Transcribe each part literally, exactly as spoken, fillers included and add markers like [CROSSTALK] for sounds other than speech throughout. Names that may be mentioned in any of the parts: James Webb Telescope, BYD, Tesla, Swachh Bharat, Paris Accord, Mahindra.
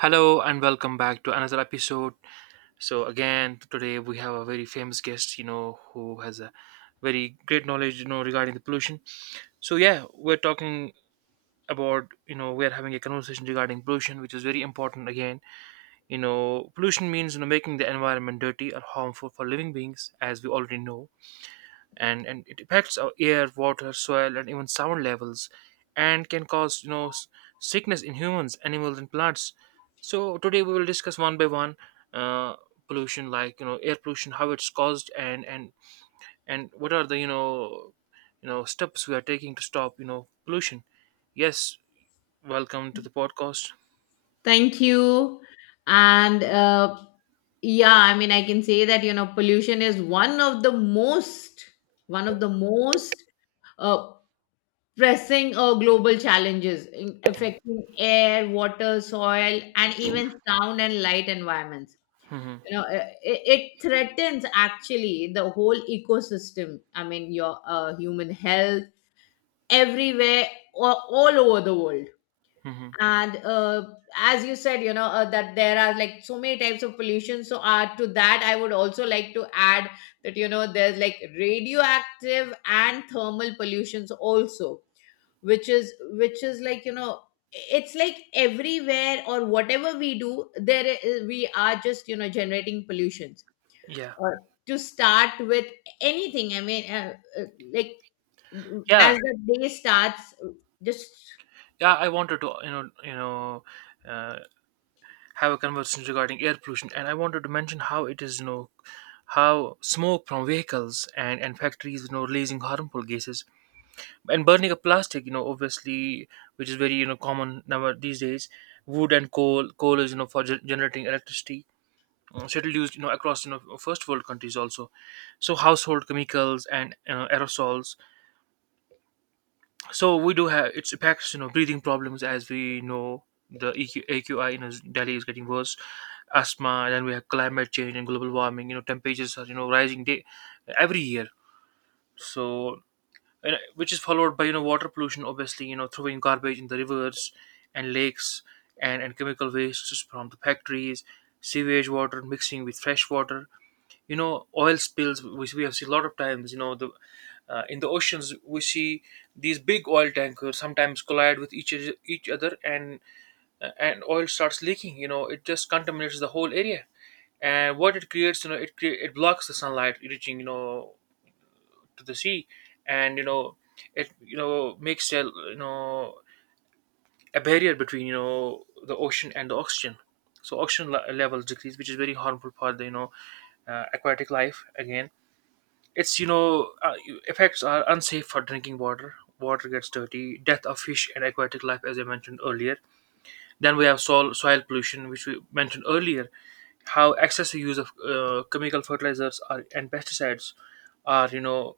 Hello and welcome back to another episode. So again, today we have a very famous guest, you know, who has a very great knowledge, you know, regarding the pollution. So yeah, we're talking about, you know, we are having a conversation regarding pollution, which is very important again. You know, pollution means you know making the environment dirty or harmful for living beings, as we already know, and and it affects our air, water, soil, and even sound levels, and can cause you know s- sickness in humans, animals, and plants. So today we will discuss one by one uh, pollution, like you know air pollution, how it's caused, and and and what are the you know you know steps we are taking to stop you know pollution. Yes, welcome to the podcast. Thank you. And uh, Yeah, I mean, I can say that, you know, pollution is one of the most, one of the most uh, pressing uh, global challenges in affecting air, water, soil, and even sound and light environments. Hmm. You know, uh, it, it threatens actually the whole ecosystem. I mean, your uh, human health everywhere, a- all over the world. Hmm. And uh, as you said, you know, uh, that there are like so many types of pollution, so uh, to that I would also like to add that, you know, there's like radioactive and thermal pollutions also, which is which is like, you know, it's like everywhere. Or whatever we do, there is, we are just, you know, generating pollutions. Yeah, uh, to start with anything, I mean, uh, uh, like, yeah, as the day starts, just... yeah, I wanted to you know you know uh, have a conversation regarding air pollution, and I wanted to mention how it is, you know how smoke from vehicles and, and factories, you know releasing harmful gases, and burning of plastic, you know obviously, which is very you know common now these days. Wood and coal coal is, you know for ge- generating electricity, uh, settled used, you know across, you know first world countries also. So household chemicals and uh, aerosols. So we do have its impacts, you know breathing problems, as we know, the E Q, AQI, you know Delhi is getting worse, asthma. Then we have climate change and global warming, you know temperatures are, you know rising day every year. So and, uh, which is followed by, you know water pollution. Obviously, you know throwing garbage in the rivers and lakes, and and chemical wastes from the factories, sewage water mixing with fresh water, you know oil spills, which we have seen a lot of times, you know the uh, in the oceans, we see these big oil tankers sometimes collide with each each other, and uh, and oil starts leaking. You know, it just contaminates the whole area. And what it creates, you know, it crea- it blocks the sunlight reaching, you know, to the sea, and, you know, it you know makes a, you know a barrier between, you know the ocean and the oxygen. So oxygen le- levels decrease, which is very harmful for the, you know uh, aquatic life. Again, it's, you know uh, effects are unsafe for drinking water. Water gets dirty, death of fish and aquatic life, as I mentioned earlier. Then we have soil soil pollution, which we mentioned earlier. How excessive use of uh, chemical fertilizers are, and pesticides are, you know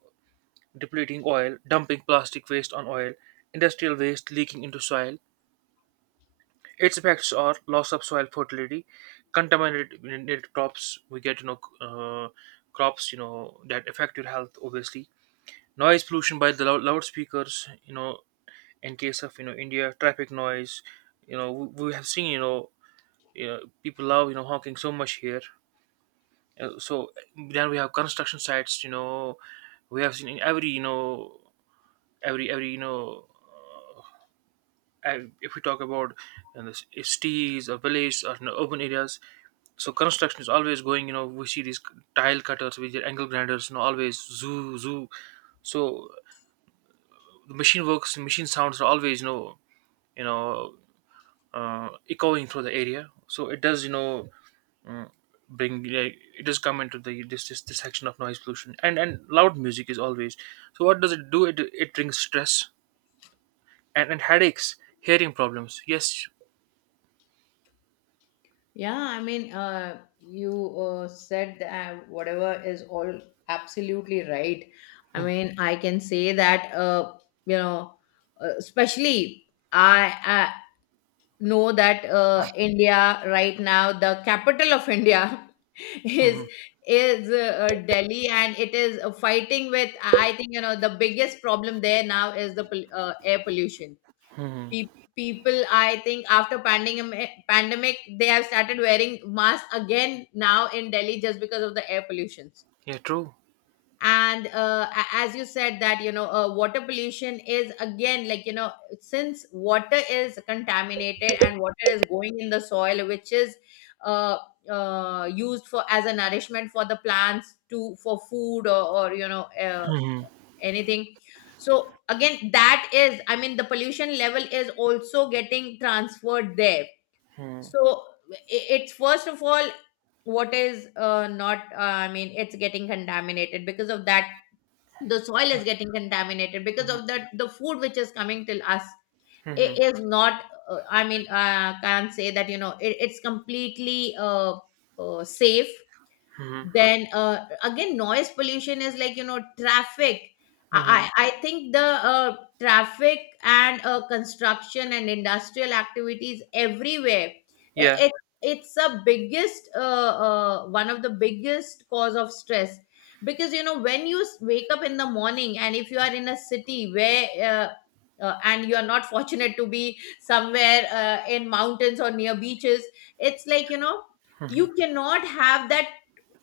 depleting oil, dumping plastic waste on oil, industrial waste leaking into soil. Its effects are loss of soil fertility, contaminated crops. We get, you know uh, crops, you know that affect your health, obviously. Noise pollution by the loud, loudspeakers, you know in case of, you know India, traffic noise, you know we, we have seen, you know uh, people love, you know honking so much here. Uh, so then we have construction sites, you know we have seen in every, you know every every you know uh, if we talk about, you know, the cities or villages, or, you know, urban areas. So construction is always going, you know we see these tile cutters with their angle grinders, you know always. Zoo, zoo. So the machine works machine sounds are always, you know you know uh, echoing through the area. So it does, you know bring, like, it does come into the this, this this section of noise pollution, and and loud music is always. So what does it do? It it brings stress, and, and headaches, hearing problems. Yes. Yeah, I mean, uh, you uh, said that whatever is all absolutely right. I mean, I can say that, uh, you know, uh, especially, I, I know that, uh, India right now, the capital of India [LAUGHS] is Hmm. is uh, Delhi, and it is uh, fighting with. I I think, you know, the biggest problem there now is the pol- uh, air pollution. Hmm. Pe- People, I think, after pandemic pandemic they have started wearing masks again now in Delhi just because of the air pollutions. Yeah, true. And uh, a- as you said that, you know, uh, water pollution is again, like, you know, since water is contaminated and water is going in the soil, which is uh, uh, used for as a nourishment for the plants, to for food, or, or you know, uh, Hmm. anything. So again, that is, I mean, the pollution level is also getting transferred there. Hmm. So i- it's first of all, what is uh, not uh, I mean, it's getting contaminated because of that. The soil is getting contaminated. Because of that, the food which is coming till us, it Hmm. is not, uh, I mean, uh, can't say that, you know, it, it's completely uh, uh, safe. Hmm. Then uh, again, noise pollution is like, you know, traffic. Hmm. I i I think the uh, traffic and uh, construction and industrial activities everywhere, i- Yeah. it, it's a biggest uh, uh, one of the biggest cause of stress. Because you know, when you s- wake up in the morning and if you are in a city where uh, uh, and you are not [LAUGHS] fortunate to be somewhere uh, in mountains or near beaches, it's like, you know, Hmm. you cannot have that.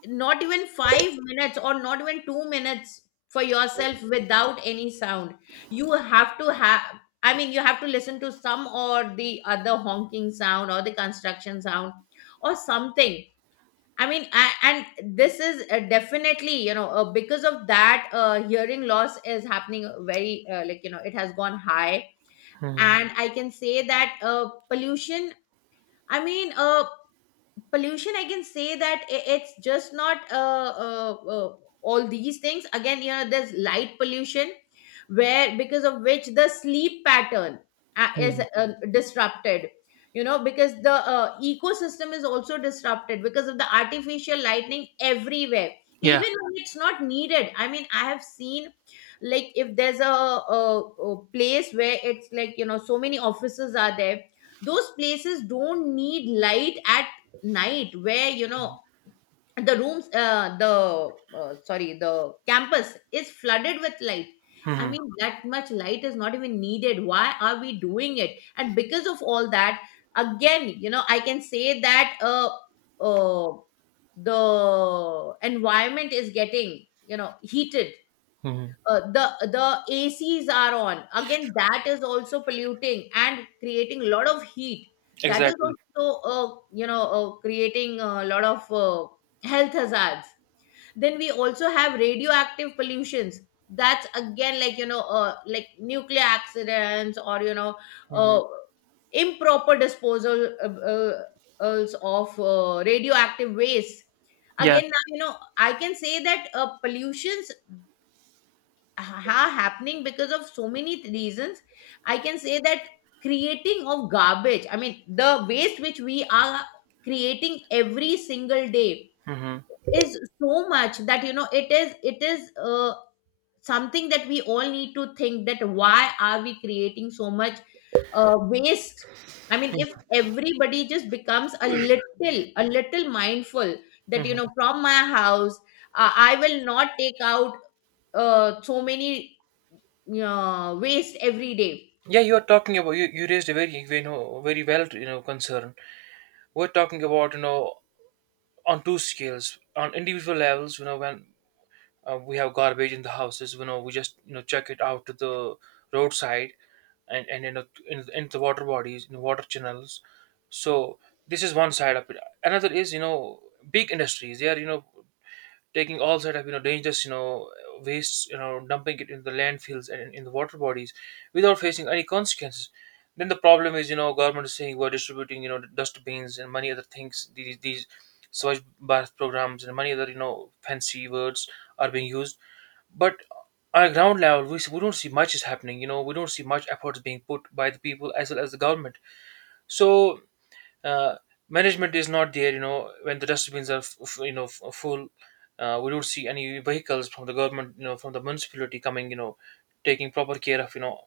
Not even five minutes or not even two minutes for yourself without any sound. You have to have, I mean, you have to listen to some or the other honking sound or the construction sound or something. I mean, I, and this is uh, definitely, you know, uh, because of that, uh, hearing loss is happening very, uh, like, you know, it has gone high. Hmm. And I can say that uh, pollution, I mean, uh, pollution, I can say that, i- it's just not uh, uh, uh, all these things. Again, you know, there's light pollution, where because of which the sleep pattern uh, is Hmm. uh, disrupted. You know, because the uh, ecosystem is also disrupted because of the artificial lightning everywhere, Yeah. even when it's not needed. I mean, I have seen, like, if there's a, a, a place where it's like, you know, so many offices are there, those places don't need light at night, where, you know, the rooms, uh, the uh, sorry, the campus is flooded with light. I Hmm. mean, that much light is not even needed. Why are we doing it? And because of all that, again, you know, I can say that uh, uh the environment is getting, you know, heated. Hmm. uh, the the A Cs are on. Again, that is also polluting and creating a lot of heat. That is Exactly. also, uh, you know, uh, creating a lot of uh, health hazards. Then we also have radioactive pollutions. That's again, like, you know, uh, like nuclear accidents or you know, Hmm. uh, improper disposal, uh, uh, als of uh, radioactive waste. Yeah. Again, now, you know, I can say that uh, pollutions ha- happening because of so many reasons. I can say that creating of garbage, I mean the waste which we are creating every single day, Hmm. is so much that, you know, it is it is, uh, something that we all need to think, that why are we creating so much uh, waste. I mean, if everybody just becomes a little a little mindful, that, you know, Hmm. from my house, uh, I will not take out uh, so many uh, waste every day. Yeah, you are talking about, you, you raised a very, you know very well, you know concern. We're talking about, you know, on two scales, on individual levels, you know, when uh, we have garbage in the houses, you know, we just, you know, check it out to the roadside, and, and, you know, in, in the water bodies, in the water channels. So this is one side of it. Another is, you know, big industries. They are, you know, taking all sort of, you know dangerous, you know wastes, you know dumping it in the landfills and in in the water bodies, without facing any consequences. Then the problem is, you know government is saying we're distributing, you know dustbins and many other things. These, these Swachh Bharat programs and many other, you know fancy words are being used, but on a ground level we, s- we don't see much is happening. You know, we don't see much efforts being put by the people as well as the government. So uh, management is not there. You know, when the dustbins are f- f- you know f- full, uh, we don't see any vehicles from the government, you know from the municipality coming, you know taking proper care of, you know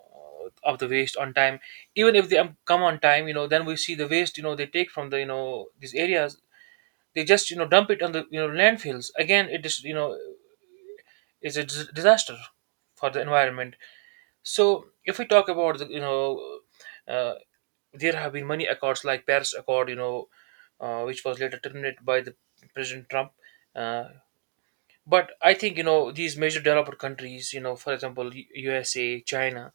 uh, of the waste on time. Even if they um, come on time, you know then we see the waste, you know they take from the, you know these areas, they just, you know dump it on the, you know landfills. Again, it is, you know is a dis- disaster for the environment. So if we talk about the, you know uh, there have been many accords, like Paris Accord, you know, uh, which was later terminated by the President Trump. Uh, but I think, you know these major developed countries, you know, for example, U- USA, China,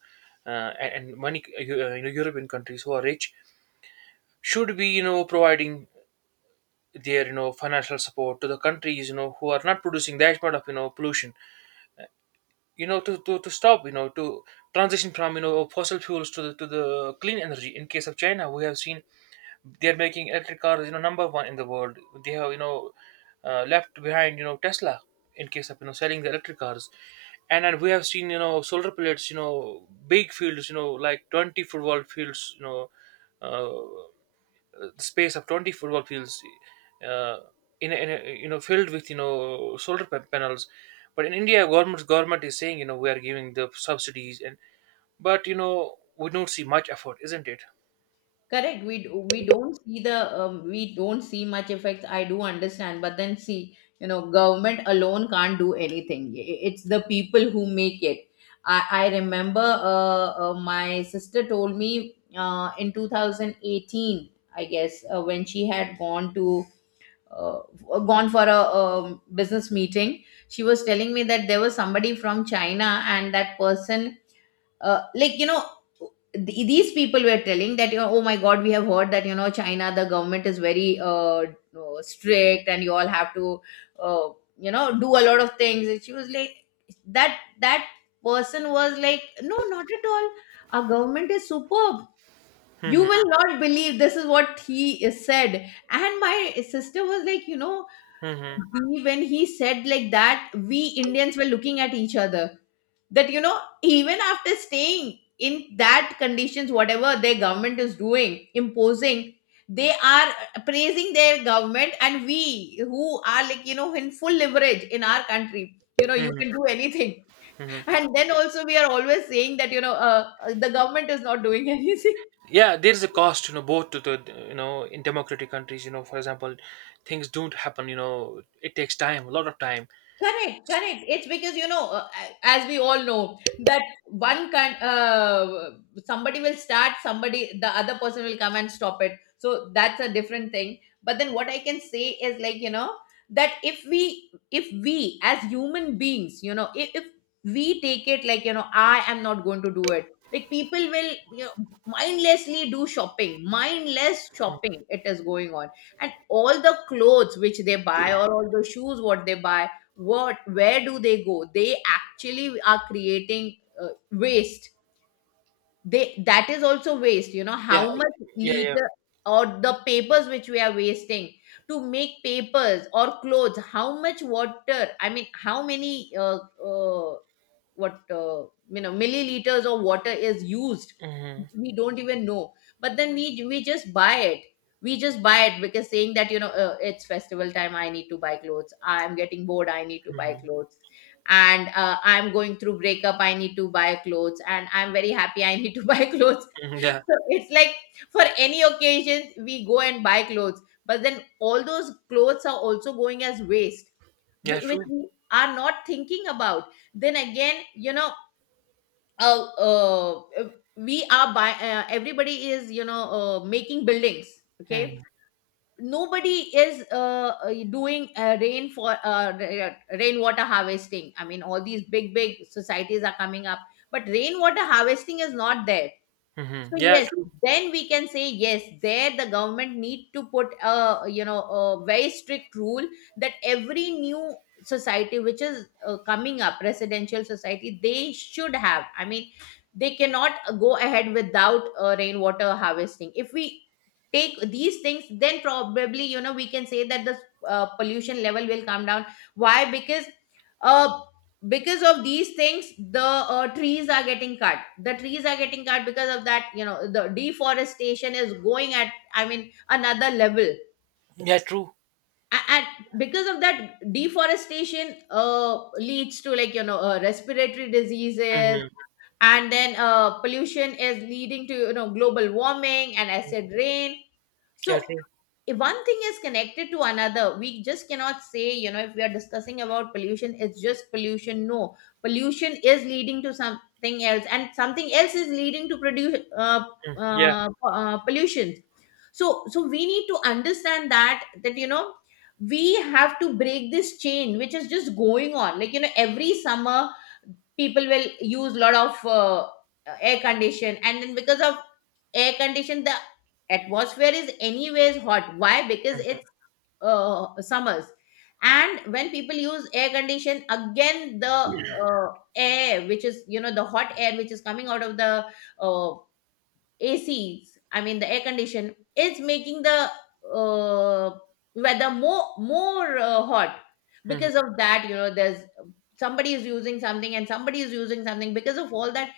uh, and, and many uh, Eu- uh, you know European countries who are rich, should be, you know providing their, you know financial support to the countries, you know who are not producing that much of, you know pollution. You know, to, to, to stop, you know to transition from, you know fossil fuels to the to the clean energy. In case of China, we have seen they're making electric cars, you know, number one in the world. They have, you know, uh, left behind, you know, Tesla, in case of, you know selling the electric cars, and and we have seen, you know solar pellets, you know, big fields, you know, like twenty football fields, you know, uh, the space of twenty football fields, uh, in, a, in a, you know filled with, you know solar pa- panels. But in India, government government is saying, you know we are giving the subsidies, and but, you know we don't see much effort, isn't it? Correct. We d- we don't see the um, we don't see much effects. I do understand, but then, see, you know, government alone can't do anything. I- it's the people who make it. I I remember, uh, uh, my sister told me, uh, in two thousand eighteen, I guess, uh, when she had gone to, uh, gone for a um, business meeting. She was telling me that there was somebody from China, and that person, uh, like, you know, th- these people were telling that, you know, oh my god, we have heard that, you know, China, the government is very uh, uh, strict and you all have to, uh, you know, do a lot of things. And she was like, that that person was like, no, not at all, our government is superb. You Hmm. will not believe. This is what he said. And my sister was like, you know, Hmm. he- when he said like that, we Indians were looking at each other, that, you know, even after staying in that conditions, whatever their government is doing imposing, they are praising their government, and we who are like, you know, in full leverage in our country, you know, you can Hmm. do anything. Hmm. [LAUGHS] And then also we are always saying that, you know, uh, uh, the government is not doing [LAUGHS] anything. Yeah, there is a cost, you know both to the, you know in democratic countries, you know for example, things don't happen, you know it takes time, a lot of time. Correct, S- correct. It's because, you know, uh, as we all know, that one can, uh, somebody will start, somebody the other person will come and stop it. So that's a different thing. But then what I can say is, like, you know, that if we, if we as human beings, you know, if, if we take it like, you know, I am not going to do it. Like people will, you know, mindlessly do shopping, mindless shopping. It is going on, and all the clothes which they buy or all the shoes what they buy, what, where do they go? They actually are creating uh, waste. They, that is also waste. You know yeah, how much yeah, yeah. liter, or the papers which we are wasting to make papers or clothes, how much water, I mean how many uh, uh, what uh, you know, milliliters of water is used, Hmm. we don't even know. But then we we just buy it. We just buy it, because saying that, you know, uh, it's festival time, I need to buy clothes. I'm getting bored, I need to buy Hmm. clothes. And uh, I'm going through breakup, I need to buy clothes. And I'm very happy, I need to [LAUGHS] buy clothes. Hmm. Yeah. So it's like, for any occasion we go and buy clothes, but then all those clothes are also going as waste, Yeah, whi- which true. we are not thinking about. Then again, you know, uh, uh, uh, we are by, uh, everybody is, you know, uh, making buildings, okay. Hmm. Nobody is uh, uh, doing uh, rain for uh, ra- rainwater harvesting. I mean, all these big big societies are coming up, but rainwater harvesting is not there. Hmm. So Yeah, yes, true. then we can say, yes, there the government need to put a, you know, a very strict rule, that every new society which is uh, coming up, residential society, they should have, I mean, they cannot go ahead without uh, rainwater harvesting. If we take these things, then probably, you know, we can say that the uh, pollution level will come down. Why? Because uh because of these things, the uh, trees are getting cut. The trees are getting cut, because of that, you know, the deforestation is going at, I mean, another level. Yeah, true. A- and because of that deforestation uh, leads to, like, you know, uh, respiratory diseases. Hmm. And then uh, pollution is leading to, you know, global warming and acid rain. Yeah, So true. if one thing is connected to another, we just cannot say, you know, if we are discussing about pollution, it's just pollution. No, pollution is leading to something else, and something else is leading to produce, uh, Yeah. uh, uh, pollution. So so we need to understand that that, you know, we have to break this chain, which is just going on. Like, you know, every summer, people will use lot of uh, air condition, and then because of air condition, the atmosphere is anyways hot. Why? Because it's Hmm. uh, summers. And when people use air condition, again, the uh, air which is, you know, the hot air which is coming out of the uh, ACs. I mean, the air condition is making the uh, weather more more uh, hot. Because Hmm. of that, you know, there's somebody is using something and somebody is using something. Because of all that,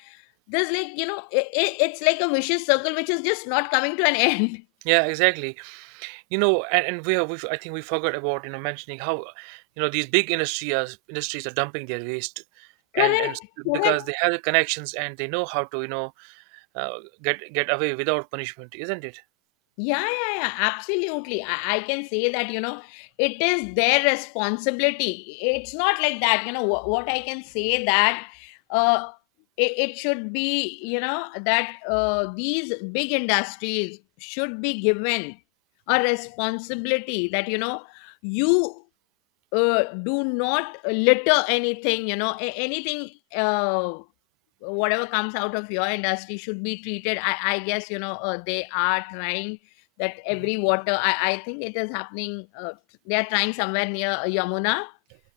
there's, like, you know, it, it's like a vicious circle which is just not coming to an [LAUGHS] end. Yeah, exactly. You know, and, and we have we, I think we forgot about, you know mentioning how, you know these big industries industries are dumping their waste, and Correct, and correct. because they have the connections, and they know how to, you know uh, get get away without punishment, isn't it? Yeah, yeah, yeah. Absolutely. I, I can say that, you know, it is their responsibility. It's not like that, you know, what, what I can say that uh, it, it should be, you know, that uh, these big industries should be given a responsibility that, you know, you uh, do not litter anything, you know, a- anything. Uh, Whatever comes out of your industry should be treated. i, I guess, you know, uh, they are trying that Mhm. every water. i, I think it is happening. Uh, they are trying somewhere near Yamuna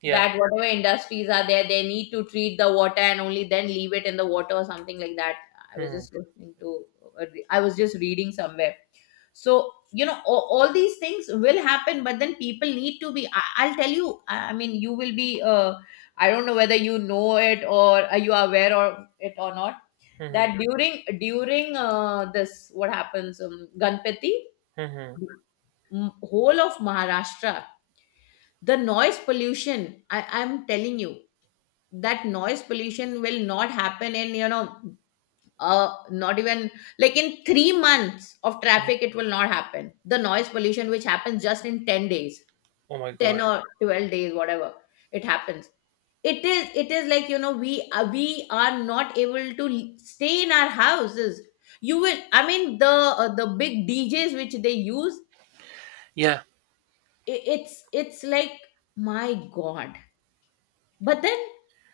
Yeah. that whatever industries are there, they need to treat the water and only then leave it in the water or something like that. I was Hmm. just listening to uh, I was just reading somewhere. So, you know, all, all these things will happen, but then people need to be. I, I'll tell you. i I mean, you will be uh, I don't know whether you know it or are you are aware of it or not, Hmm. that during during uh, this, what happens, um, Ganpati, Hmm. m- whole of Maharashtra, the noise pollution. I, I'm telling you that noise pollution will not happen in, you know, uh, not even like in three months of traffic. It will not happen. The noise pollution which happens just in ten days, Oh my ten God. or twelve days, whatever, it happens. It is, it is like, you know, we uh, we are not able to l- stay in our houses. You will, I mean, the uh, the big DJs which they use, Yeah. i- it's it's like my god. But then,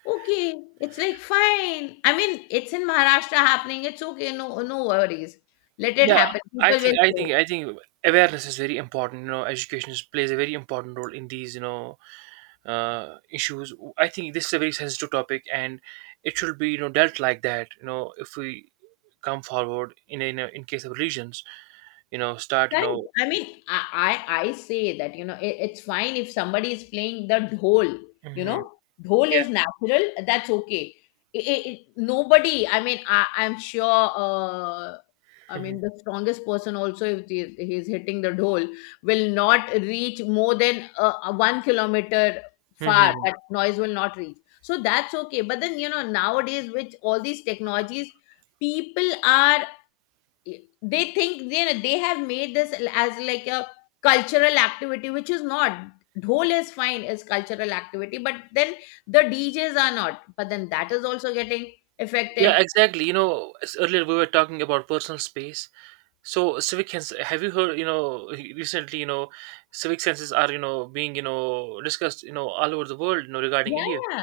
okay, it's like fine. I mean, it's in Maharashtra happening. It's okay. No, no worries. Let it Yeah. happen. I People think will I say. think I think awareness is very important. You know, education is, plays a very important role in these, you know uh, issues. I think this is a very sensitive topic, and it should be, you know dealt like that. You know, if we come forward in a, in, a, in case of religions, you know, start, you Correct. know. I mean, I, I, I say that, you know, it, it's fine if somebody is playing the dhol, you Hmm. know. Dhol Yeah. is natural. That's okay. It, it, it- nobody, I mean, I, I'm sure, uh, I Hmm. mean, the strongest person also, if he, he's hitting the dhol, will not reach more than uh, uh, one kilometer far. Hmm. That noise will not reach. So that's okay. But then, you know, nowadays, with all these technologies, people are, they think they they have made this as like a cultural activity, which is not. Dhol is fine, is cultural activity, but then the DJs are not. But then that is also getting affected. Yeah, exactly. You know, as earlier we were talking about personal space. So civic sense, have you heard? You know, recently, you know, civic senses are, you know being, you know discussed, you know all over the world, you know, regarding Yeah, India. yeah.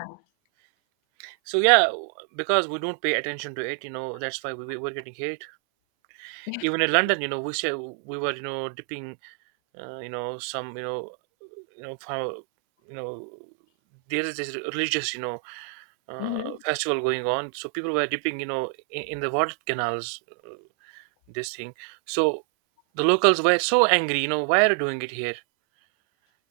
So yeah, because we don't pay attention to it, you know, that's why we we- we getting hate. Even in London, you know, we say we were, you know dipping, uh, you know, some, you know you know from, you know there is this religious, you know [LAUGHS] uh, Mhm. festival going on, so people were dipping, you know in, in the water canals, this thing. So the locals were so angry, you know, why are you doing it here?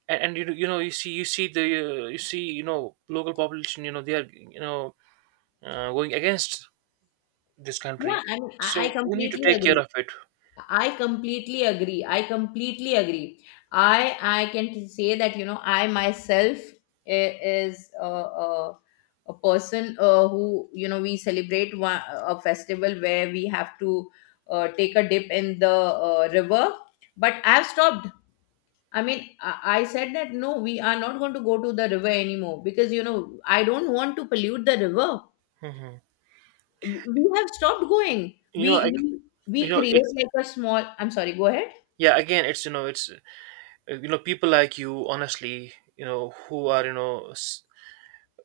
and, and you you know you see you see the uh, you see you know local population you know they are you know uh, going against this Yeah, country, I mean, i I so we need to completely take agree. care of it. I completely agree. I completely agree. I I can say that, you know, I myself i- is a, a, a person, uh, who, you know, we celebrate one, a festival where we have to uh, take a dip in the uh, river, but I've stopped. I mean, I, I said that no, we are not going to go to the river anymore because, you know, I don't want to pollute the river. Hmm We we have stopped going. you We know like we, you we know create it's like a small. I'm sorry. Go ahead. yeah again it's you know it's uh, you know people like you, honestly, you know who are you know s-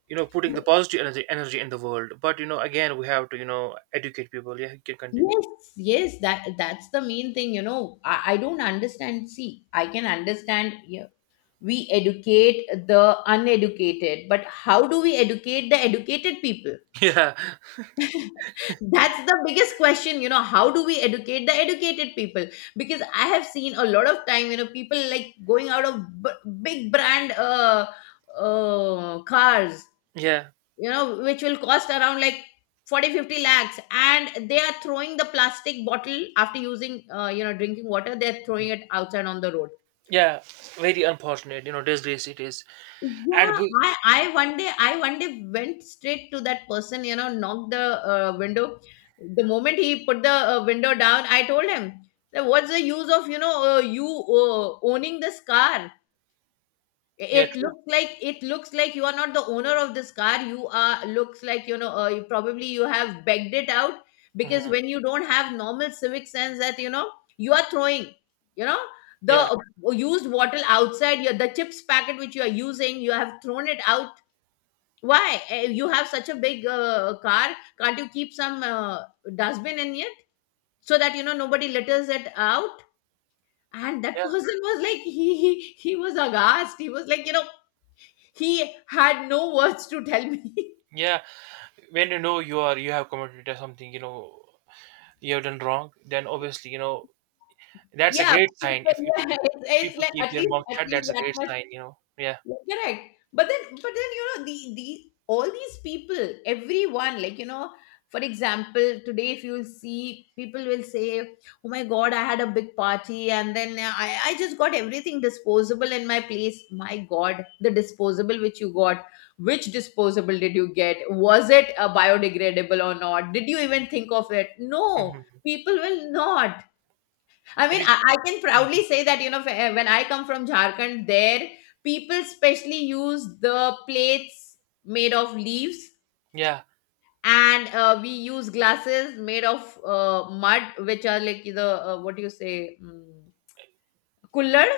you know putting the positive energy energy in the world. But you know again we have to you know educate people. Yeah, you can continue. Yes, yes, that that's the main thing, you know. I, I don't understand. See, I can understand, yeah, we educate the uneducated, but how do we educate the educated people? [LAUGHS] Yeah, [LAUGHS] That's the biggest question, you know. How do we educate the educated people? Because I have seen a lot of time, you know, people like going out of b- big brand uh, uh, cars, yeah, you know, which will cost around like forty fifty lakhs, and they are throwing the plastic bottle after using, uh, you know, drinking water. They're throwing it outside on the road. yeah, very unfortunate, you know disgrace it is. And Yeah, we. I I one day, I one day, went straight to that person, you know, knocked the uh, window. The moment he put the uh, window down, I told him that what's the use of, you know, uh, you uh, owning this car. Yeah, It true. looks like, it looks like you are not the owner of this car. You are, looks like, you know, uh, you probably you have begged it out. Because Mhm. when you don't have normal civic sense, that, you know, you are throwing, you know, the Yeah, uh, used bottle outside, your the chips packet which you are using, you have thrown it out. Why? Eh, you have such a big uh, car. Can't you keep some uh, dustbin in it so that, you know, nobody litters it out? And that [LAUGHS] yeah. person was like, he he, he was aghast. He was like, you know, he had no words to tell me. [LAUGHS] Yeah, when you know you are, you have committed to something, you know you have done wrong, then obviously, you know that's a Yeah, great people, sign. If if, yeah, if, it's, if it's people like, keep at their least, mouth at shut, least that's a that great much. sign. You know, yeah. Correct. But then, but then, you know, the the all these people, everyone, like, you know, for example, today, if you'll see, people will say, oh my god, I had a big party, and then, uh, I I just got everything disposable in my place. My god, the disposable which you got, which disposable did you get? Was it a biodegradable or not? Did you even think of it? No, Mhm. people will not. I It mean, is. I, I can proudly Mhm. say that, you know, wh- eh, when I come from Jharkhand, there people specially use the plates made of leaves, Yeah, and uh, we use glasses made of uh, mud, which are like the, uh, what do you say, mm, kullad?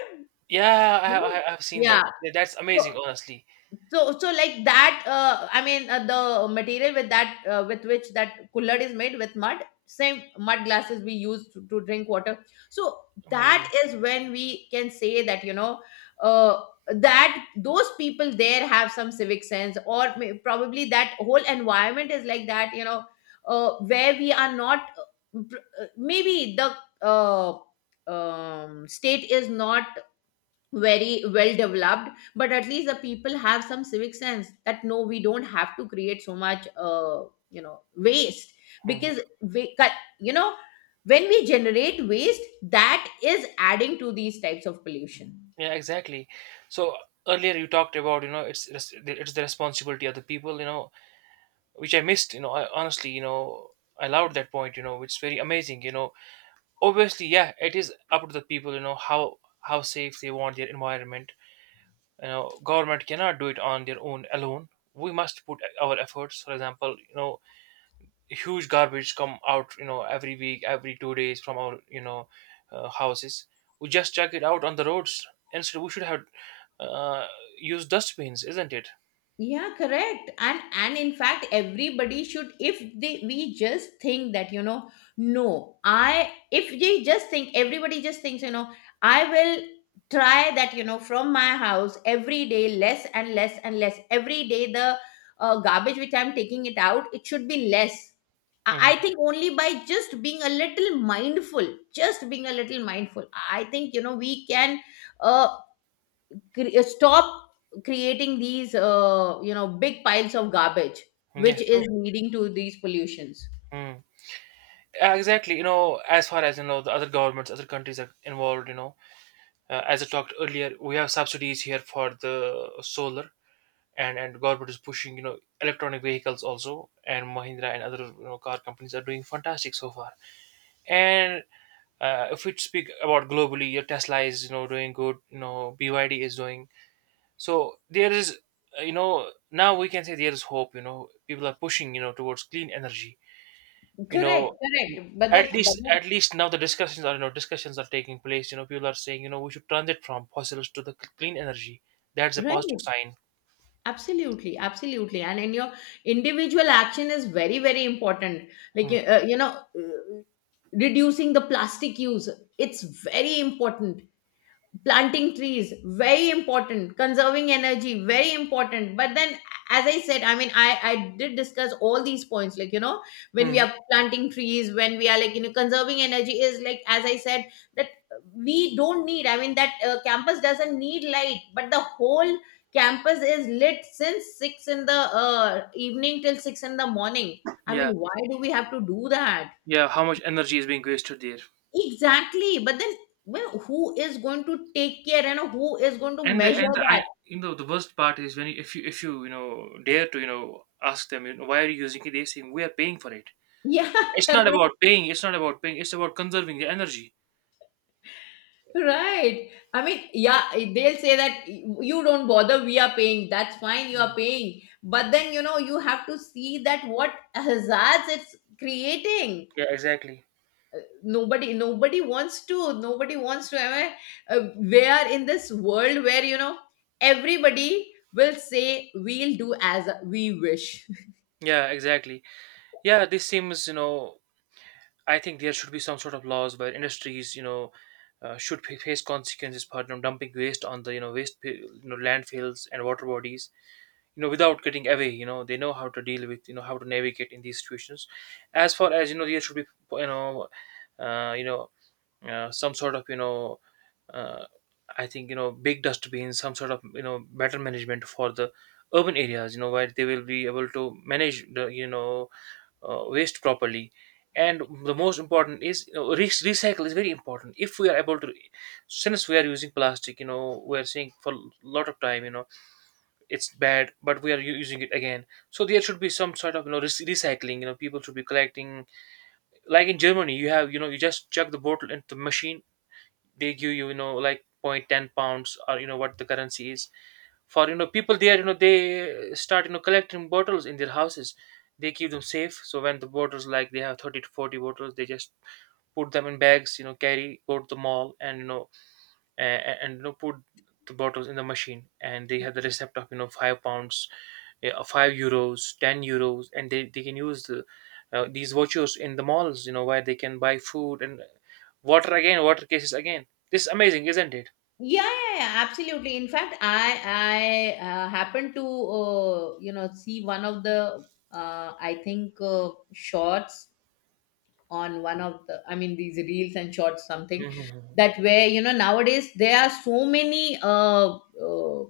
yeah, You I, know? I I- I've seen Yeah. that. Tha- That's So, amazing, honestly, So, so like that, uh, I mean, uh, the material with that, uh, with which that cooler is made, with mud, same mud glasses we use to, to drink water. So that amazing. is when we can say that, you know, uh, that those people there have some civic sense, or may, probably that whole environment is like that, you know, uh, where we are not, uh, pr- uh, maybe the, uh, um, state is not very well developed, but at least the people have some civic sense that no, we don't have to create so much uh, you know, waste. Hmm. Because we cut, you know, when we generate waste, that is adding to these types of pollution. Yeah, exactly. So earlier you talked about, you know it's res- it's the responsibility of the people, you know which I missed. You know, I honestly, you know I loved that point. You know, which is very amazing. You know, obviously, yeah, it is up to the people, you know how how safe they want their environment. you know government cannot do it on their own alone. We must put our efforts. For example, you know huge garbage come out, you know every week, every two days from our you know uh, houses. We just chuck it out on the roads. Instead, we should have uh, used dustbins, isn't it? Yeah, correct. and and in fact, everybody should, if they we just think that, you know, no, I if they just think, everybody just thinks, you know, I will try that, you know, from my house every day less and less and less. Every day the uh, garbage which I'm taking it out, it should be less. I I Hmm. think only by just being a little mindful, just being a little mindful, I think, you know, we can uh, cre- uh, stop creating these uh, you know, big piles of garbage which Yeah, true. is leading to these pollutions. Mm. Yeah, exactly, you know, as far as you know, the other governments, other countries are involved, you know, uh, as I talked earlier, we have subsidies here for the solar, and and government is pushing you know electronic vehicles also, and Mahindra and other you know car companies are doing fantastic so far. And uh, if we speak about globally, your Tesla is you know doing good, you know B Y D is doing so. There is uh, you know now we can say there is hope. You know, people are pushing, you know towards clean energy. you Correct, know correct. But then, at but least then, at least now the discussions are, you know discussions are taking place. You know, people are saying, you know we should transit from fossils to the c- clean energy. That's a positive right, sign. absolutely, absolutely. And in your individual action is very, very important. Like, Hmm. uh, you know, uh, reducing the plastic use, it's very important. Planting trees, very important. Conserving energy, very important. But then, as I said, I mean, I I did discuss all these points, like, you know, when we Hmm. are planting trees, when we are, like, you know, conserving energy is, like, as I said, that we don't need. I mean, that uh, campus doesn't need light, but the whole campus is lit since six in the uh, evening till six in the morning. I Yeah, mean, why do we have to do that? yeah, how much energy is being wasted there. Exactly. But then, well, who is going to take care and who is going to and the and measure the, that? I, you know, the worst part is when you, if you if you, you know dare to you know ask them, you know, why are you using it, they say we are paying for it. Yeah, [LAUGHS] It's not about correct. paying. It's not about paying it's about conserving the energy. Right. I mean, yeah, they'll say that you don't bother, we are paying. That's fine, you are Mhm. paying. But then, you know, you have to see that what hazards it's creating. Yeah, exactly. Nobody, nobody wants to, nobody wants to. I mean, uh, we are in this world where, you know, everybody will say, we'll do as we wish. Yeah, exactly. Yeah, this seems, you know I think there should be some sort of laws where industries, you know, uh, should fa- face consequences for, you know, dumping waste on the, you know waste pa- you know landfills and water bodies, you know, without getting away. You know, they know how to deal with, you know, how to navigate in these situations. As far as you know, there should be, you know, uh, you know, uh, some sort of, you know, uh, I think, you know, big dustbins, some sort of, you know, better management for the urban areas. You know, where they will be able to manage the, you know uh, waste properly. And the most important is, you know, re- recycle is very important. If we are able to, since we are using plastic, you know we are saying for a lot of time, you know it's bad, but we are u- using it again. So there should be some sort of, you know re- recycling. You know, people should be collecting, like in Germany, you have, you know you just chuck the bottle into the machine, they give you, you know like point ten pounds or, you know what the currency is, for, you know people there, you know they start, you know collecting bottles in their houses. They keep them safe, so when the bottles, like they have thirty to forty bottles, they just put them in bags, you know carry go to the mall and, you know and, and you know put the bottles in the machine, and they have the receipt of, you know five pounds. Yeah, five euros, ten euros, and they, they can use the uh, these vouchers in the malls, you know where they can buy food and water. Again, water cases again. This is amazing, isn't it? Yeah, yeah, yeah, absolutely. In fact, I I uh, happened to, uh, you know, see one of the uh, I think, uh, shorts on one of the, I mean, these reels and shorts something. Hmm. That where, you know, nowadays there are so many uh, uh,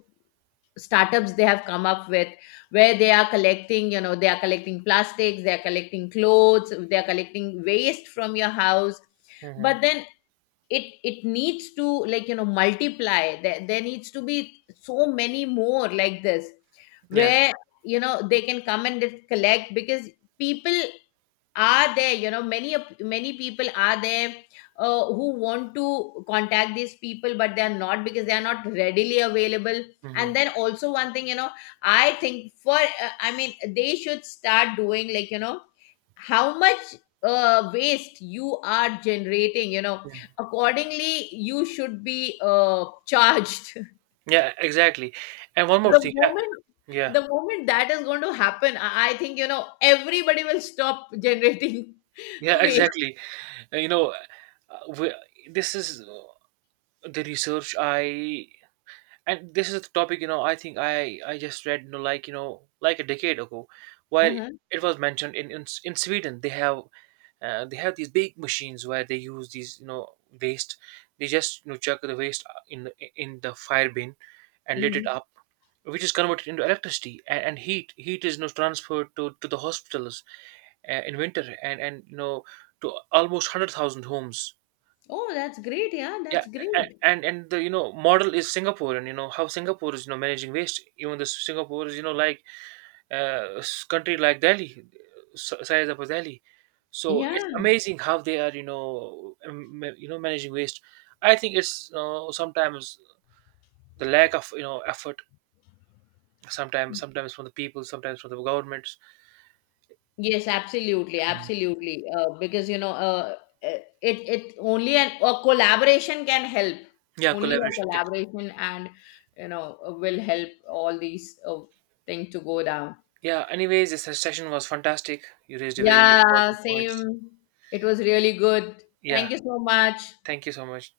startups they have come up with, where they are collecting, you know, they are collecting plastics, they are collecting clothes, they are collecting waste from your house. Hmm. But then, it it needs to, like, you know, multiply. There, there needs to be so many more like this, Yeah. where, you know, they can come and just collect. Because people are there, you know, many of- many people are there, uh, who want to contact these people, but they are not, because they are not readily available. Hmm. And then also, one thing, you know, I think for, uh, I mean, they should start doing, like, you know, how much uh, waste you are generating, you know, accordingly you should be uh, charged. [LAUGHS] Yeah, exactly. And one more the thing. Yeah, moment yeah, the moment that is going to happen, i I think, you know, everybody will stop generating [LAUGHS] yeah, waste. exactly. Uh, You know, uh, we, this is uh, the research I, and this is the topic. You know, I think I I just read, you know, like, you know, like a decade ago, where Uh-huh. it was mentioned in in, S- in Sweden, they have, uh, they have these big machines where they use these, you know waste. They just, you know chuck the waste, uh, in the in the fire bin and lit it Hmm. up, which is converted into electricity and, and heat. Heat is, you know, transferred to, to the hospitals, uh, in winter and and you know to almost one hundred thousand homes. Oh, that's great. Yeah, Yeah. that's a- great. and and the, you know model is Singapore, and you know how singapore is, you know managing waste. Even the Singapore is, you know like uh s- country like Delhi, s- size of Delhi. So it's Yeah. amazing how they are, you know um, ma- you know managing waste. I think it's, you know, sometimes the lack of, you know effort sometimes, sometimes from the people, sometimes from the governments. Yes, absolutely, absolutely. Uh, because, you know, uh, uh, it it only an, a collaboration can help. Yeah, Only a collaboration. collaboration, and, you know, uh, will help all these uh, things to go down. Yeah, anyways, this session was fantastic. You raised a very Yeah, important points. same. It was really good. Yeah, Thank you so much. thank you so much.